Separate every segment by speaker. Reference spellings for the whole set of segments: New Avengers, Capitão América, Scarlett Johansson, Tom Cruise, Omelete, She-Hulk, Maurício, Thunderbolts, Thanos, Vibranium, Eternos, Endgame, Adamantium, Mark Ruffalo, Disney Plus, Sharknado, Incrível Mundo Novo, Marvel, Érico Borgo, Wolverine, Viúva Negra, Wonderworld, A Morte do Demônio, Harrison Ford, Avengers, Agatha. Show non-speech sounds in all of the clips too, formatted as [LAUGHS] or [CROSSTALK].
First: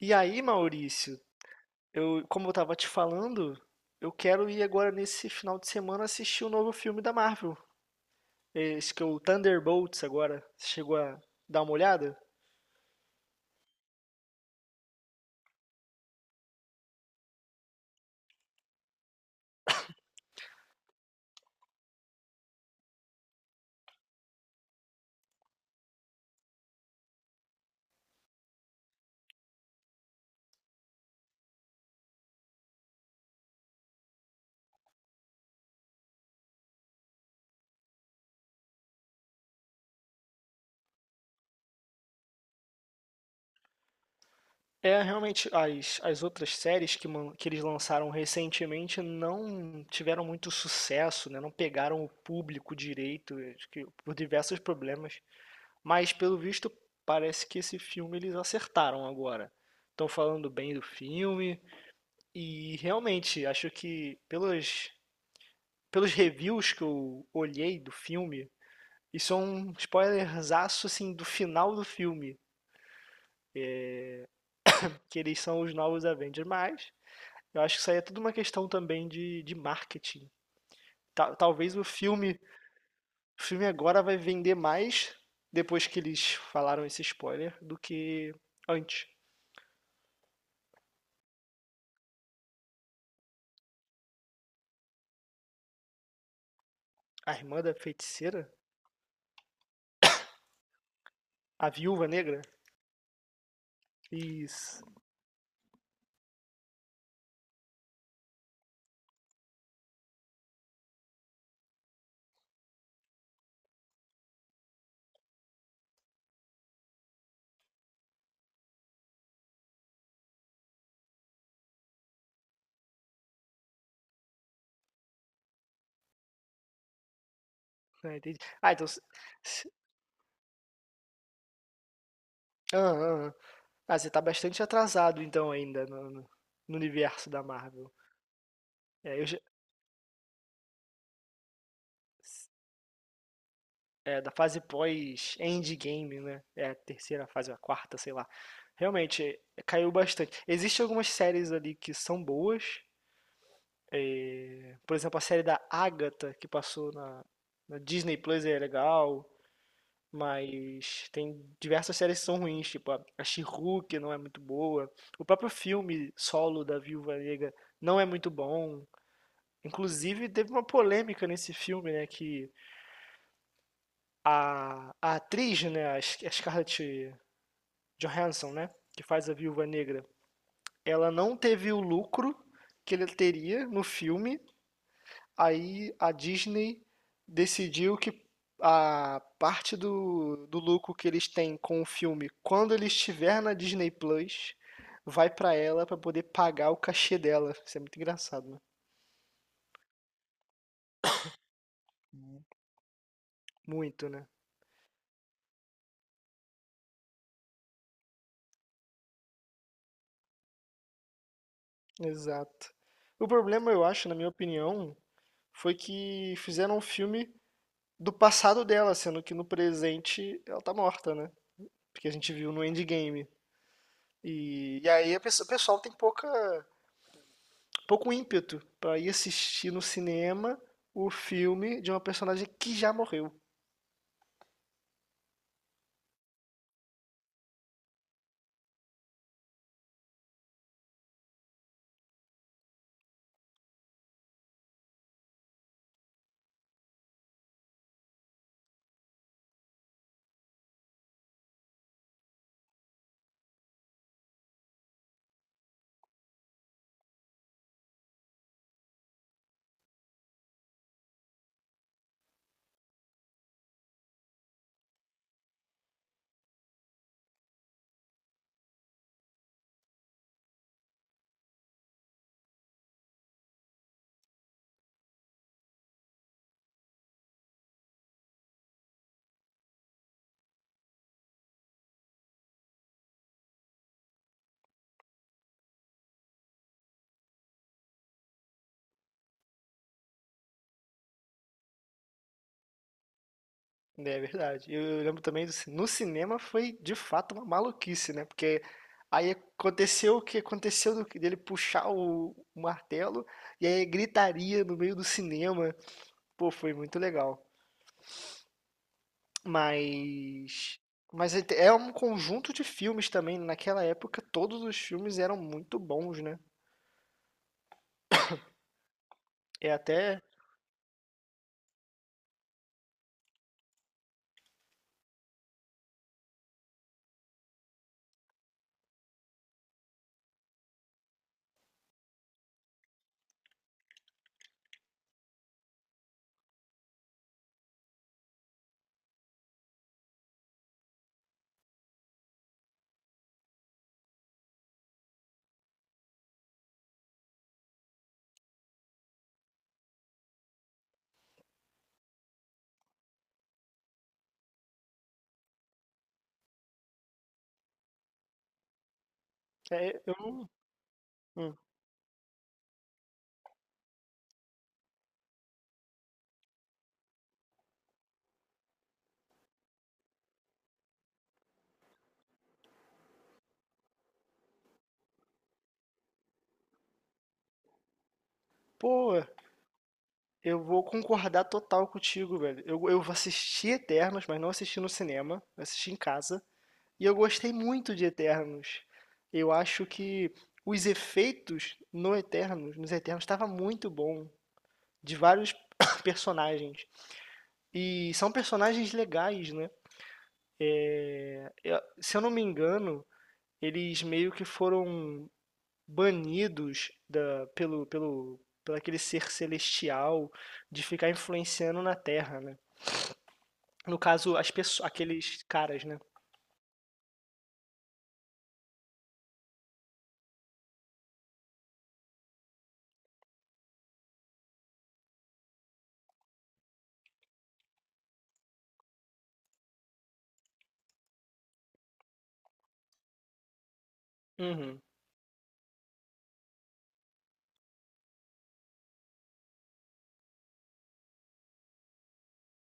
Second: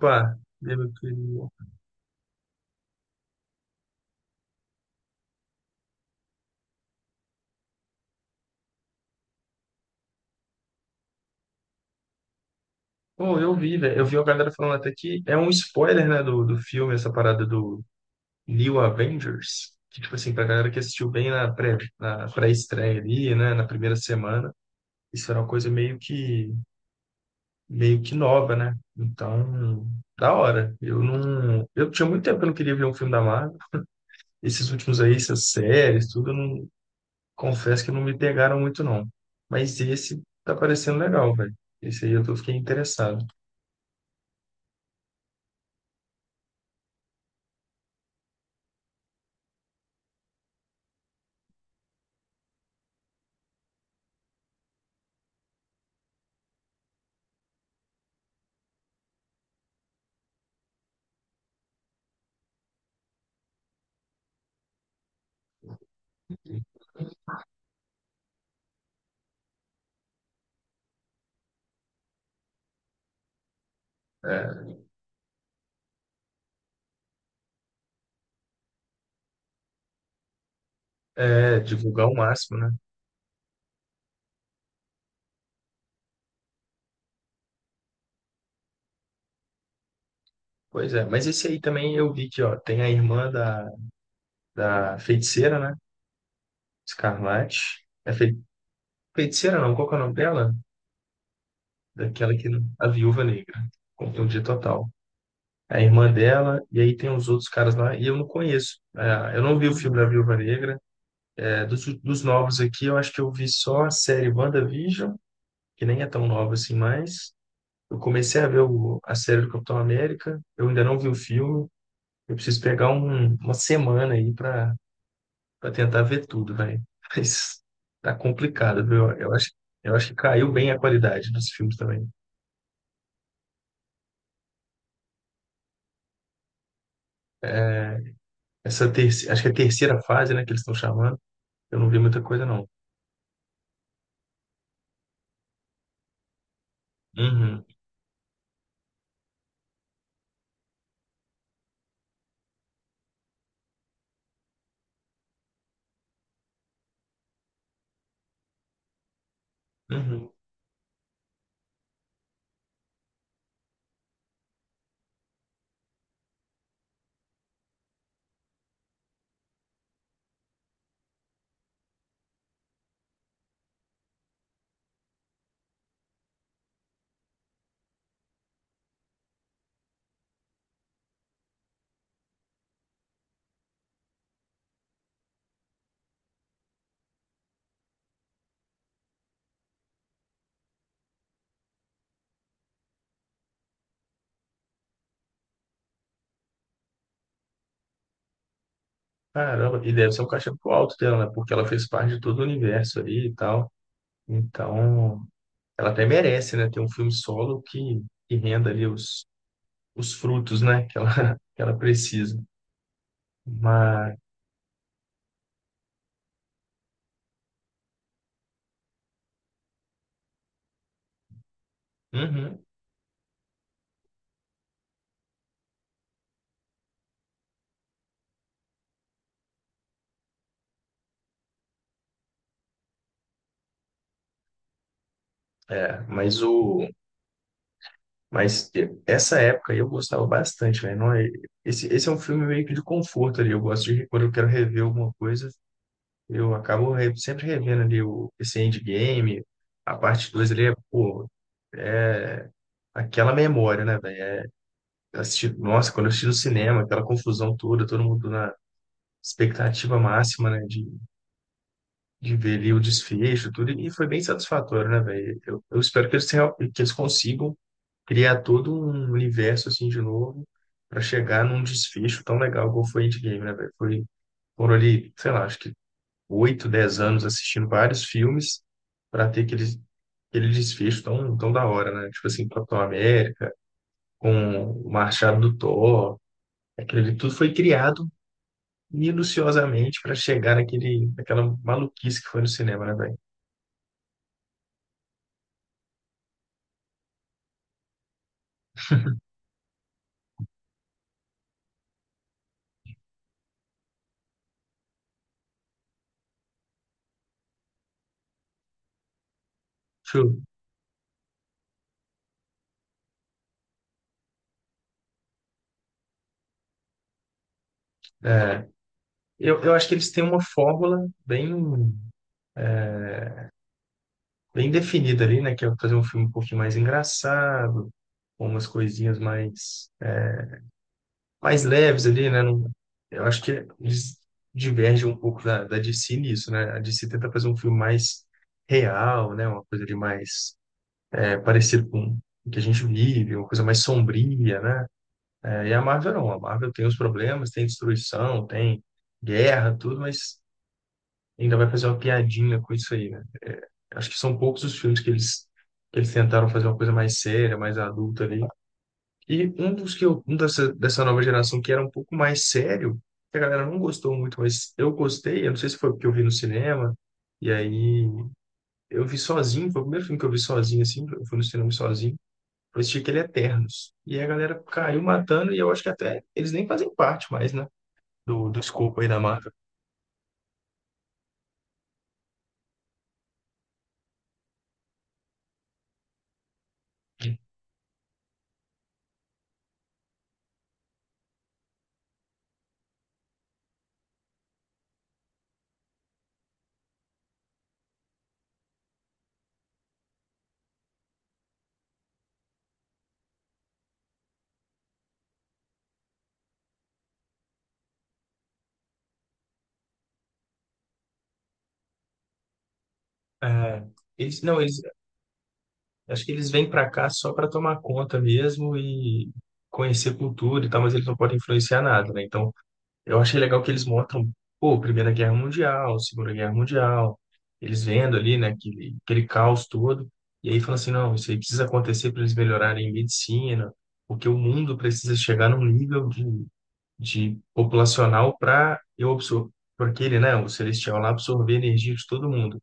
Speaker 1: E aí,
Speaker 2: e meu
Speaker 1: Maurício,
Speaker 2: querido?
Speaker 1: como eu tava te falando, eu quero ir agora nesse final de semana assistir o novo filme da Marvel. Esse que é o Thunderbolts agora. Você chegou a dar uma olhada?
Speaker 2: Pô, eu vi, velho. Eu vi a galera falando até que é um spoiler, né, do filme, essa parada do New Avengers. Que, tipo assim, pra galera que assistiu bem na pré-estreia ali, né, na primeira semana, isso era uma coisa meio que nova, né? Então, da hora. Eu não. Eu tinha muito tempo que eu não queria ver um filme da Marvel. Esses últimos aí, essas séries, tudo, eu não. Confesso que não me pegaram muito, não. Mas esse tá parecendo legal, velho. Esse aí eu tô, fiquei interessado.
Speaker 1: É, realmente, as outras séries que eles lançaram recentemente não tiveram muito sucesso, né? Não pegaram o público direito, acho que por diversos problemas. Mas, pelo visto, parece que esse filme eles acertaram agora. Estão falando bem do filme. E realmente, acho que pelos reviews que eu olhei do filme, isso é um spoilerzaço assim do final do filme,
Speaker 2: É,
Speaker 1: que eles são os novos Avengers, mas eu acho que isso aí é tudo uma questão também de marketing. Ta- talvez
Speaker 2: Divulgar o máximo, né?
Speaker 1: o filme agora vai vender mais depois que eles falaram esse spoiler do que antes.
Speaker 2: Pois é, mas esse aí também eu vi que, ó, tem da feiticeira, né?
Speaker 1: A irmã da
Speaker 2: Escarlate. É fei-
Speaker 1: feiticeira?
Speaker 2: feiticeira não, qual que é o nome dela?
Speaker 1: A Viúva
Speaker 2: Daquela
Speaker 1: Negra?
Speaker 2: que, a Viúva Negra, confundi
Speaker 1: Isso.
Speaker 2: total. É a irmã dela, e aí tem os outros caras lá, e eu não conheço. É, eu não vi o filme da Viúva Negra. É, dos novos aqui, eu acho que eu vi só a série WandaVision, que nem é tão nova assim mais. Eu comecei a ver o- A série do Capitão América, eu ainda não vi o filme. Eu preciso pegar um- Uma semana aí para tentar ver tudo, velho. [LAUGHS] Mas tá
Speaker 1: Ah, entendi. Ah,
Speaker 2: complicado,
Speaker 1: então.
Speaker 2: viu?
Speaker 1: Se-
Speaker 2: Eu acho que caiu bem a qualidade dos filmes também.
Speaker 1: Ah, ah, ah. Ah, você tá bastante atrasado então ainda no universo da Marvel.
Speaker 2: É, essa
Speaker 1: É,
Speaker 2: terceira, acho que é a terceira fase, né, que eles estão chamando. Eu não vi muita coisa, não.
Speaker 1: é, da fase pós-Endgame, né? É a terceira fase, a
Speaker 2: Uhum,
Speaker 1: quarta, sei lá. Realmente, é, caiu bastante. Existem algumas séries ali que são boas, né? Por exemplo, a série da Agatha, que passou na Disney Plus, é legal.
Speaker 2: uhum.
Speaker 1: Mas tem diversas séries que são ruins, tipo a She-Hulk não é muito boa. O próprio filme solo da Viúva Negra não é muito bom. Inclusive, teve uma polêmica nesse filme, né? Que a atriz, né? A Scarlett Johansson, né? Que faz a Viúva Negra. Ela não teve o lucro que ele teria no filme. Aí a Disney decidiu que a parte do lucro que eles têm com o filme, quando ele estiver na Disney Plus, vai pra ela pra poder pagar o cachê dela. Isso é muito engraçado, né?
Speaker 2: Caramba, e deve ser um cachê muito alto dela, né? Porque ela fez parte de todo o universo ali e tal.
Speaker 1: Muito, né?
Speaker 2: Então, ela até merece, né? Ter um filme solo que renda ali os frutos, né? Que ela, [LAUGHS] que ela precisa.
Speaker 1: Exato. O problema, eu acho, na
Speaker 2: Mas,
Speaker 1: minha opinião, foi que fizeram um filme do passado dela, sendo que no presente ela tá morta, né? Porque a gente viu no
Speaker 2: uhum.
Speaker 1: Endgame. E aí o pessoal tem pouco ímpeto pra ir assistir no cinema o filme de uma personagem que já morreu.
Speaker 2: É, mas o mas Essa época aí eu gostava bastante, velho. Não é, esse é um filme meio que de conforto ali. Eu gosto de quando eu quero rever alguma coisa, eu acabo sempre revendo ali o esse Endgame, a parte 2 ali é, pô, é aquela memória, né, velho? Assisti, nossa, quando eu assisti no cinema, aquela confusão toda, todo mundo na expectativa máxima, né, de ver ali o desfecho, tudo, e foi bem satisfatório, né, velho? Eu espero que eles consigam criar todo um universo assim de novo para chegar num desfecho tão legal como foi Endgame, né, velho? Foi, foram ali, sei lá, acho que oito, dez anos assistindo vários filmes para ter aquele, aquele desfecho tão da hora, né? Tipo assim, Capitão América, com o Machado do Thor, aquilo ali tudo foi criado minuciosamente para chegar naquela maluquice que foi no cinema, né, velho?
Speaker 1: Né, é verdade. Eu lembro também, no cinema foi de fato uma maluquice, né? Porque aí aconteceu o que aconteceu dele puxar o martelo e aí gritaria no meio do cinema. Pô, foi muito legal.
Speaker 2: True.
Speaker 1: Mas mas é um conjunto de filmes também, naquela época todos os filmes eram muito bons, né.
Speaker 2: É,
Speaker 1: É
Speaker 2: eu acho que eles
Speaker 1: até.
Speaker 2: têm uma fórmula bem definida ali, né? Que é fazer um filme um pouquinho mais engraçado, com umas mais leves ali, né? Não, eu acho que eles divergem um pouco da, da DC nisso, né? A DC tenta fazer um filme mais real, né? Uma coisa de mais é, parecido com o que a gente vive, uma coisa mais sombria, né? É, e a Marvel não. A Marvel tem os problemas, tem destruição, tem guerra, tudo, mas ainda vai fazer uma piadinha com isso aí, né? Acho que são poucos os filmes que eles tentaram fazer uma coisa mais séria, mais adulta ali. E um dos
Speaker 1: É
Speaker 2: que eu, um
Speaker 1: eu
Speaker 2: dessa nova
Speaker 1: Hum.
Speaker 2: geração que era um pouco mais sério, que a galera não gostou muito, mas eu gostei. Eu não sei se foi porque eu vi no cinema, e aí eu vi sozinho, foi o primeiro filme que eu vi sozinho, assim, eu fui no cinema sozinho. Eu assisti aquele Eternos. E a galera caiu matando, e eu acho que até eles nem fazem parte mais, né? Do escopo aí
Speaker 1: Pô,
Speaker 2: da marca.
Speaker 1: eu vou concordar total contigo, velho. Eu assisti Eternos, mas não assisti no cinema, eu assisti em casa, e eu gostei muito de Eternos. Eu acho que os efeitos no Eternos nos Eternos estava muito bom, de vários [COUGHS] personagens. E são personagens legais, né. É, se eu não me engano, eles meio que foram banidos pelo aquele ser celestial de ficar influenciando na Terra, né?
Speaker 2: É,
Speaker 1: No caso,
Speaker 2: eles,
Speaker 1: as
Speaker 2: não, eles
Speaker 1: pessoas, aqueles caras, né?
Speaker 2: acho que eles vêm para cá só para tomar conta mesmo e conhecer cultura e tal, mas eles não podem influenciar nada, né? Então, eu achei legal que eles mostram, pô, Primeira Guerra Mundial, Segunda Guerra Mundial, eles vendo ali, né, aquele caos todo, e aí falam assim, não, isso aí precisa acontecer para eles melhorarem em medicina, porque o mundo
Speaker 1: Uhum,
Speaker 2: precisa chegar num nível de populacional para eu absorver, porque ele, né, o celestial lá absorver a energia de todo mundo.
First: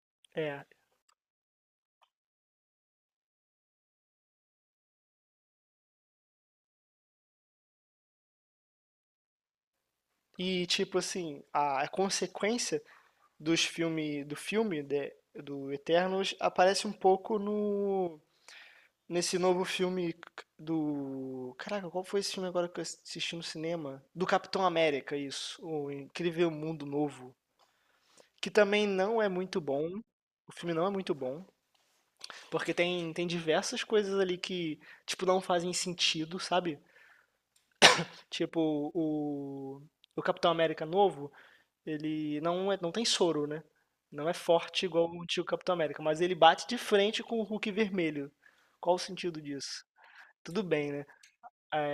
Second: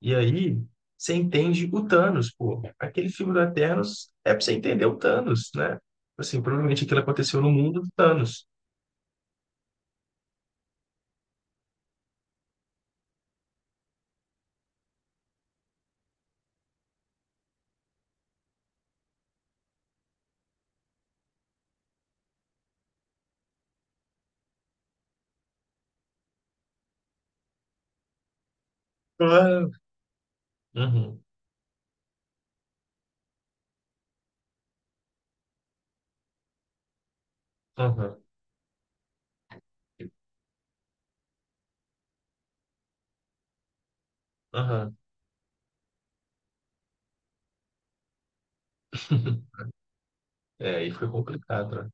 Speaker 2: E aí
Speaker 1: é.
Speaker 2: você entende o Thanos, pô. Aquele filme do Eternos é pra você entender o Thanos, né? Assim, provavelmente aquilo aconteceu no mundo do Thanos.
Speaker 1: E tipo assim, a consequência dos filme, do filme de- do Eternos aparece um pouco no nesse novo filme do. Caraca, qual foi esse filme agora que eu assisti no cinema? Do Capitão América, isso. O Incrível Mundo Novo. Que também não é muito
Speaker 2: Claro.
Speaker 1: bom. O filme não é muito
Speaker 2: Uhum,
Speaker 1: bom. Porque tem diversas coisas ali que, tipo, não fazem sentido, sabe?
Speaker 2: uhum,
Speaker 1: Tipo, o Capitão América novo, ele não tem soro, né? Não é forte
Speaker 2: uhum.
Speaker 1: igual o antigo Capitão América, mas ele bate de frente com o Hulk vermelho. Qual o sentido
Speaker 2: [LAUGHS]
Speaker 1: disso? Tudo
Speaker 2: É, aí
Speaker 1: bem, né?
Speaker 2: foi complicado, né?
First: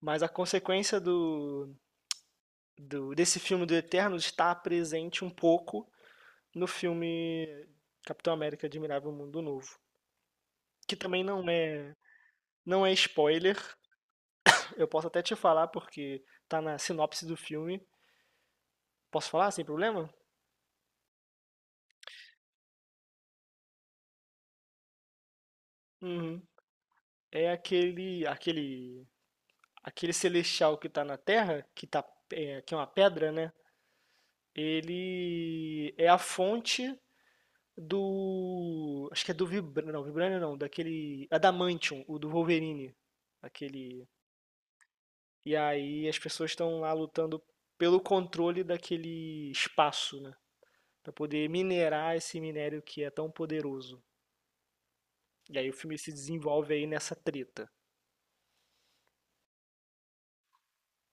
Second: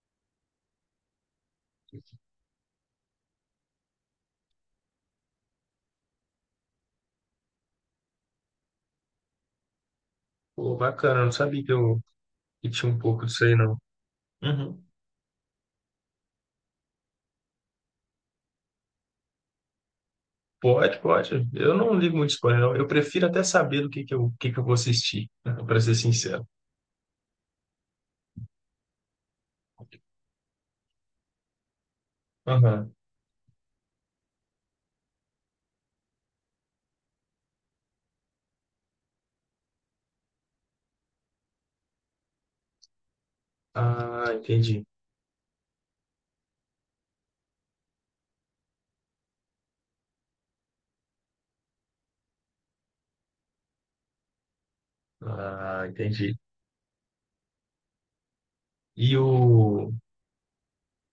Speaker 1: Mas a consequência desse filme do Eternos está presente um pouco no filme Capitão América Admirável Mundo Novo,
Speaker 2: Pô,
Speaker 1: que
Speaker 2: bacana,
Speaker 1: também
Speaker 2: eu não sabia que eu que
Speaker 1: não
Speaker 2: tinha
Speaker 1: é
Speaker 2: um pouco disso aí,
Speaker 1: spoiler.
Speaker 2: não. Uhum.
Speaker 1: Eu posso até te falar porque tá na sinopse do filme. Posso falar sem problema?
Speaker 2: Pode, pode. Eu não ligo muito spoiler, não. Eu prefiro até saber do que eu, o que que eu vou assistir, [LAUGHS] para ser
Speaker 1: Uhum.
Speaker 2: sincero.
Speaker 1: É aquele celestial que tá na Terra, que é uma
Speaker 2: Aham.
Speaker 1: pedra, né? Ele é a fonte do. Acho que é do Vibranium. Não, Vibranium não, daquele. Adamantium, o do Wolverine. Aquele.
Speaker 2: Ah, entendi.
Speaker 1: E aí as pessoas estão lá lutando pelo controle daquele espaço, né? Pra poder minerar esse minério que é tão poderoso. E aí o
Speaker 2: Ah,
Speaker 1: filme se
Speaker 2: entendi.
Speaker 1: desenvolve aí nessa treta.
Speaker 2: E o,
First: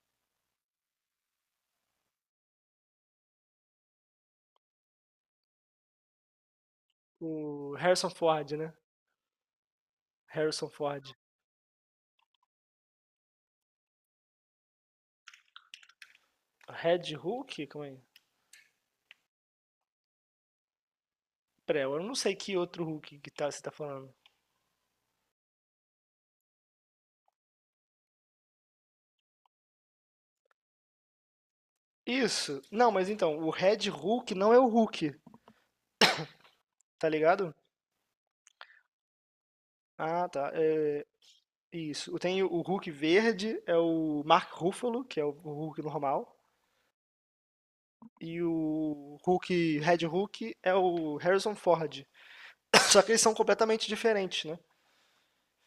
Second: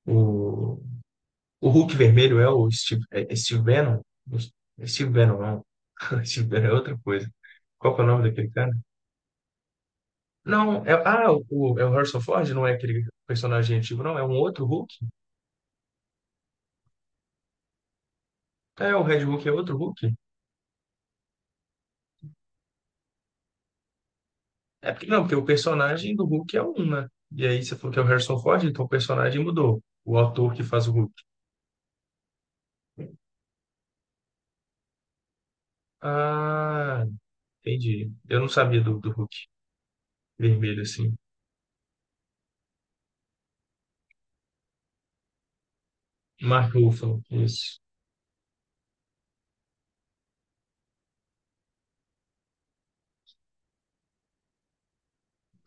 Speaker 2: o, O Hulk vermelho é o Steve, é Steve Bannon? É Steve Bannon, não. [LAUGHS] Steve Bannon é outra coisa.
Speaker 1: O
Speaker 2: Qual que é o
Speaker 1: Harrison
Speaker 2: nome daquele
Speaker 1: Ford,
Speaker 2: cara?
Speaker 1: né? Harrison
Speaker 2: Não, é,
Speaker 1: Ford.
Speaker 2: ah, o, é o Harrison Ford, não é aquele personagem antigo, não, é um outro Hulk?
Speaker 1: Red Hulk? Como é?
Speaker 2: É, o Red Hulk é outro Hulk?
Speaker 1: Pera, eu não sei que outro Hulk você tá falando.
Speaker 2: É porque, não, porque o personagem do Hulk é um, né? E aí você falou que é o Harrison Ford, então o personagem mudou. O ator que faz o Hulk.
Speaker 1: Isso. Não, mas então, o Red Hulk não é o Hulk,
Speaker 2: Ah,
Speaker 1: tá ligado?
Speaker 2: entendi. Eu não sabia do Hulk
Speaker 1: Ah, tá.
Speaker 2: vermelho,
Speaker 1: É.
Speaker 2: assim.
Speaker 1: Isso. Tem o Hulk verde, é o Mark Ruffalo, que é o Hulk normal.
Speaker 2: Mark Ruffalo, isso.
Speaker 1: E o Hulk, Red Hulk, é o Harrison Ford. [COUGHS] Só que eles são completamente diferentes, né?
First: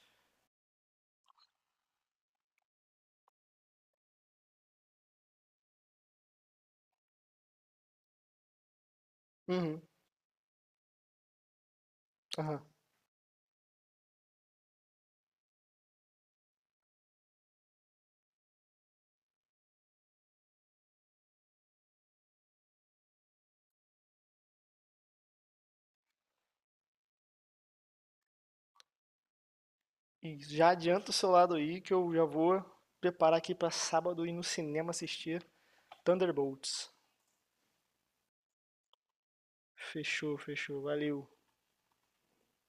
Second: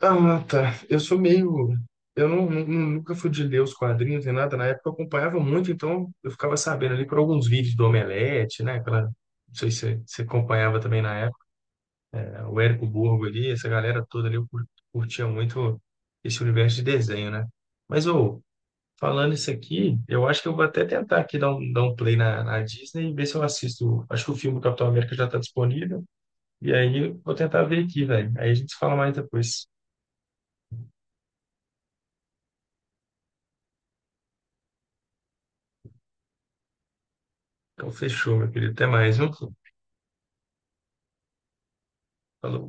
Speaker 2: Ah, tá. Eu sou meio. Eu não, nunca fui de ler os quadrinhos nem nada. Na época eu acompanhava muito, então eu ficava sabendo ali por alguns vídeos do Omelete, né? Aquela... Não sei se
Speaker 1: Uhum.
Speaker 2: você acompanhava também na época. Né? O
Speaker 1: Aham.
Speaker 2: Érico Borgo ali, essa galera toda ali, curtia muito esse universo de desenho, né? Mas, ô, falando isso aqui, eu acho que eu vou até tentar aqui dar um play na Disney e ver se eu assisto. Acho que o filme do Capitão América já tá disponível. E aí eu vou tentar ver aqui, velho. Aí a gente fala mais depois.
Speaker 1: E já adianta o seu lado aí, que eu já vou preparar aqui pra sábado ir no cinema assistir Thunderbolts.
Speaker 2: Então, fechou, meu querido. Até mais, viu?
Speaker 1: Fechou, fechou. Valeu.
Speaker 2: Falou.